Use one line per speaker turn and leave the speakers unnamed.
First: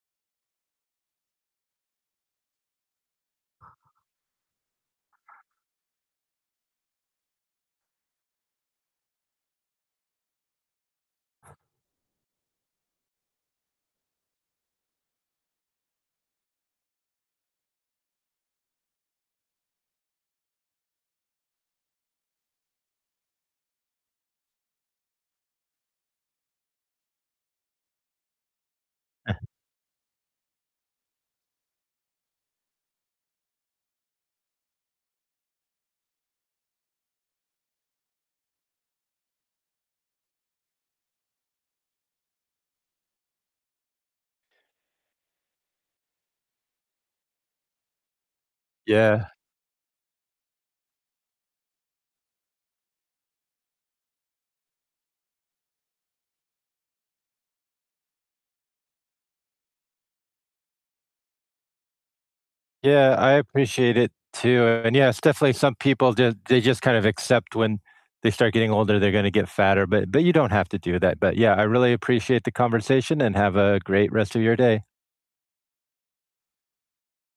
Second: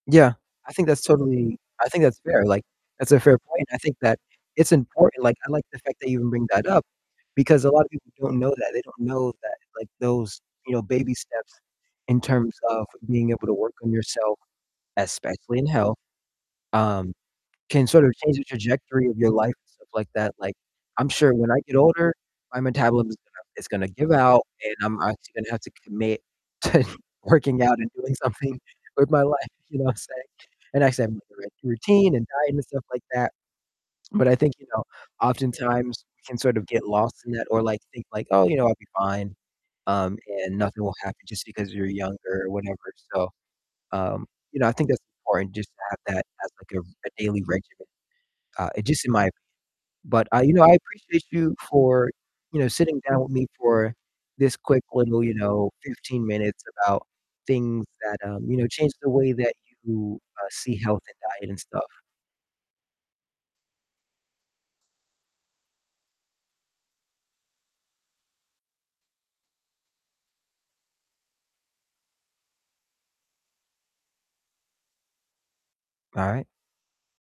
Yeah, I think that's totally I think that's fair, like, that's a fair point, I think that it's important, like, I like the fact that you even bring that up because a lot of people don't know that, they don't know that, like, those, you know, baby steps in terms of being able to work on yourself, especially in health, um, can sort of change the trajectory of your life and stuff like that, like, I'm sure when I get older, my metabolism is gonna is gonna give out, and I'm obviously gonna have to commit to working out and doing something with my life, you know what I'm saying, and, like, I said, [unintelligible] routine, and diet, and stuff like that, but I think, you know, oftentimes we can sort of get lost in that, or like think like, "Oh, you know, I'll be fine, um, and nothing will happen just because you're younger or whatever," so, um, you know, I think that's important just to have that as, like, a r a daily regimen, uh, just in my
Yeah.
opinion, but, uh, you know, I appreciate you for, you know, sitting down with me for this quick little, you know, 15 minutes about things that, um, you know, changed the way that you, uh, see health and diet and stuff.
Yeah, I appreciate it too, and yeah, it's definitely some people just they just kind of accept when they start getting older, they're gonna get fatter, but but you don't have to do that, but yeah, I really appreciate the conversation, and have a great rest of your day.
All right.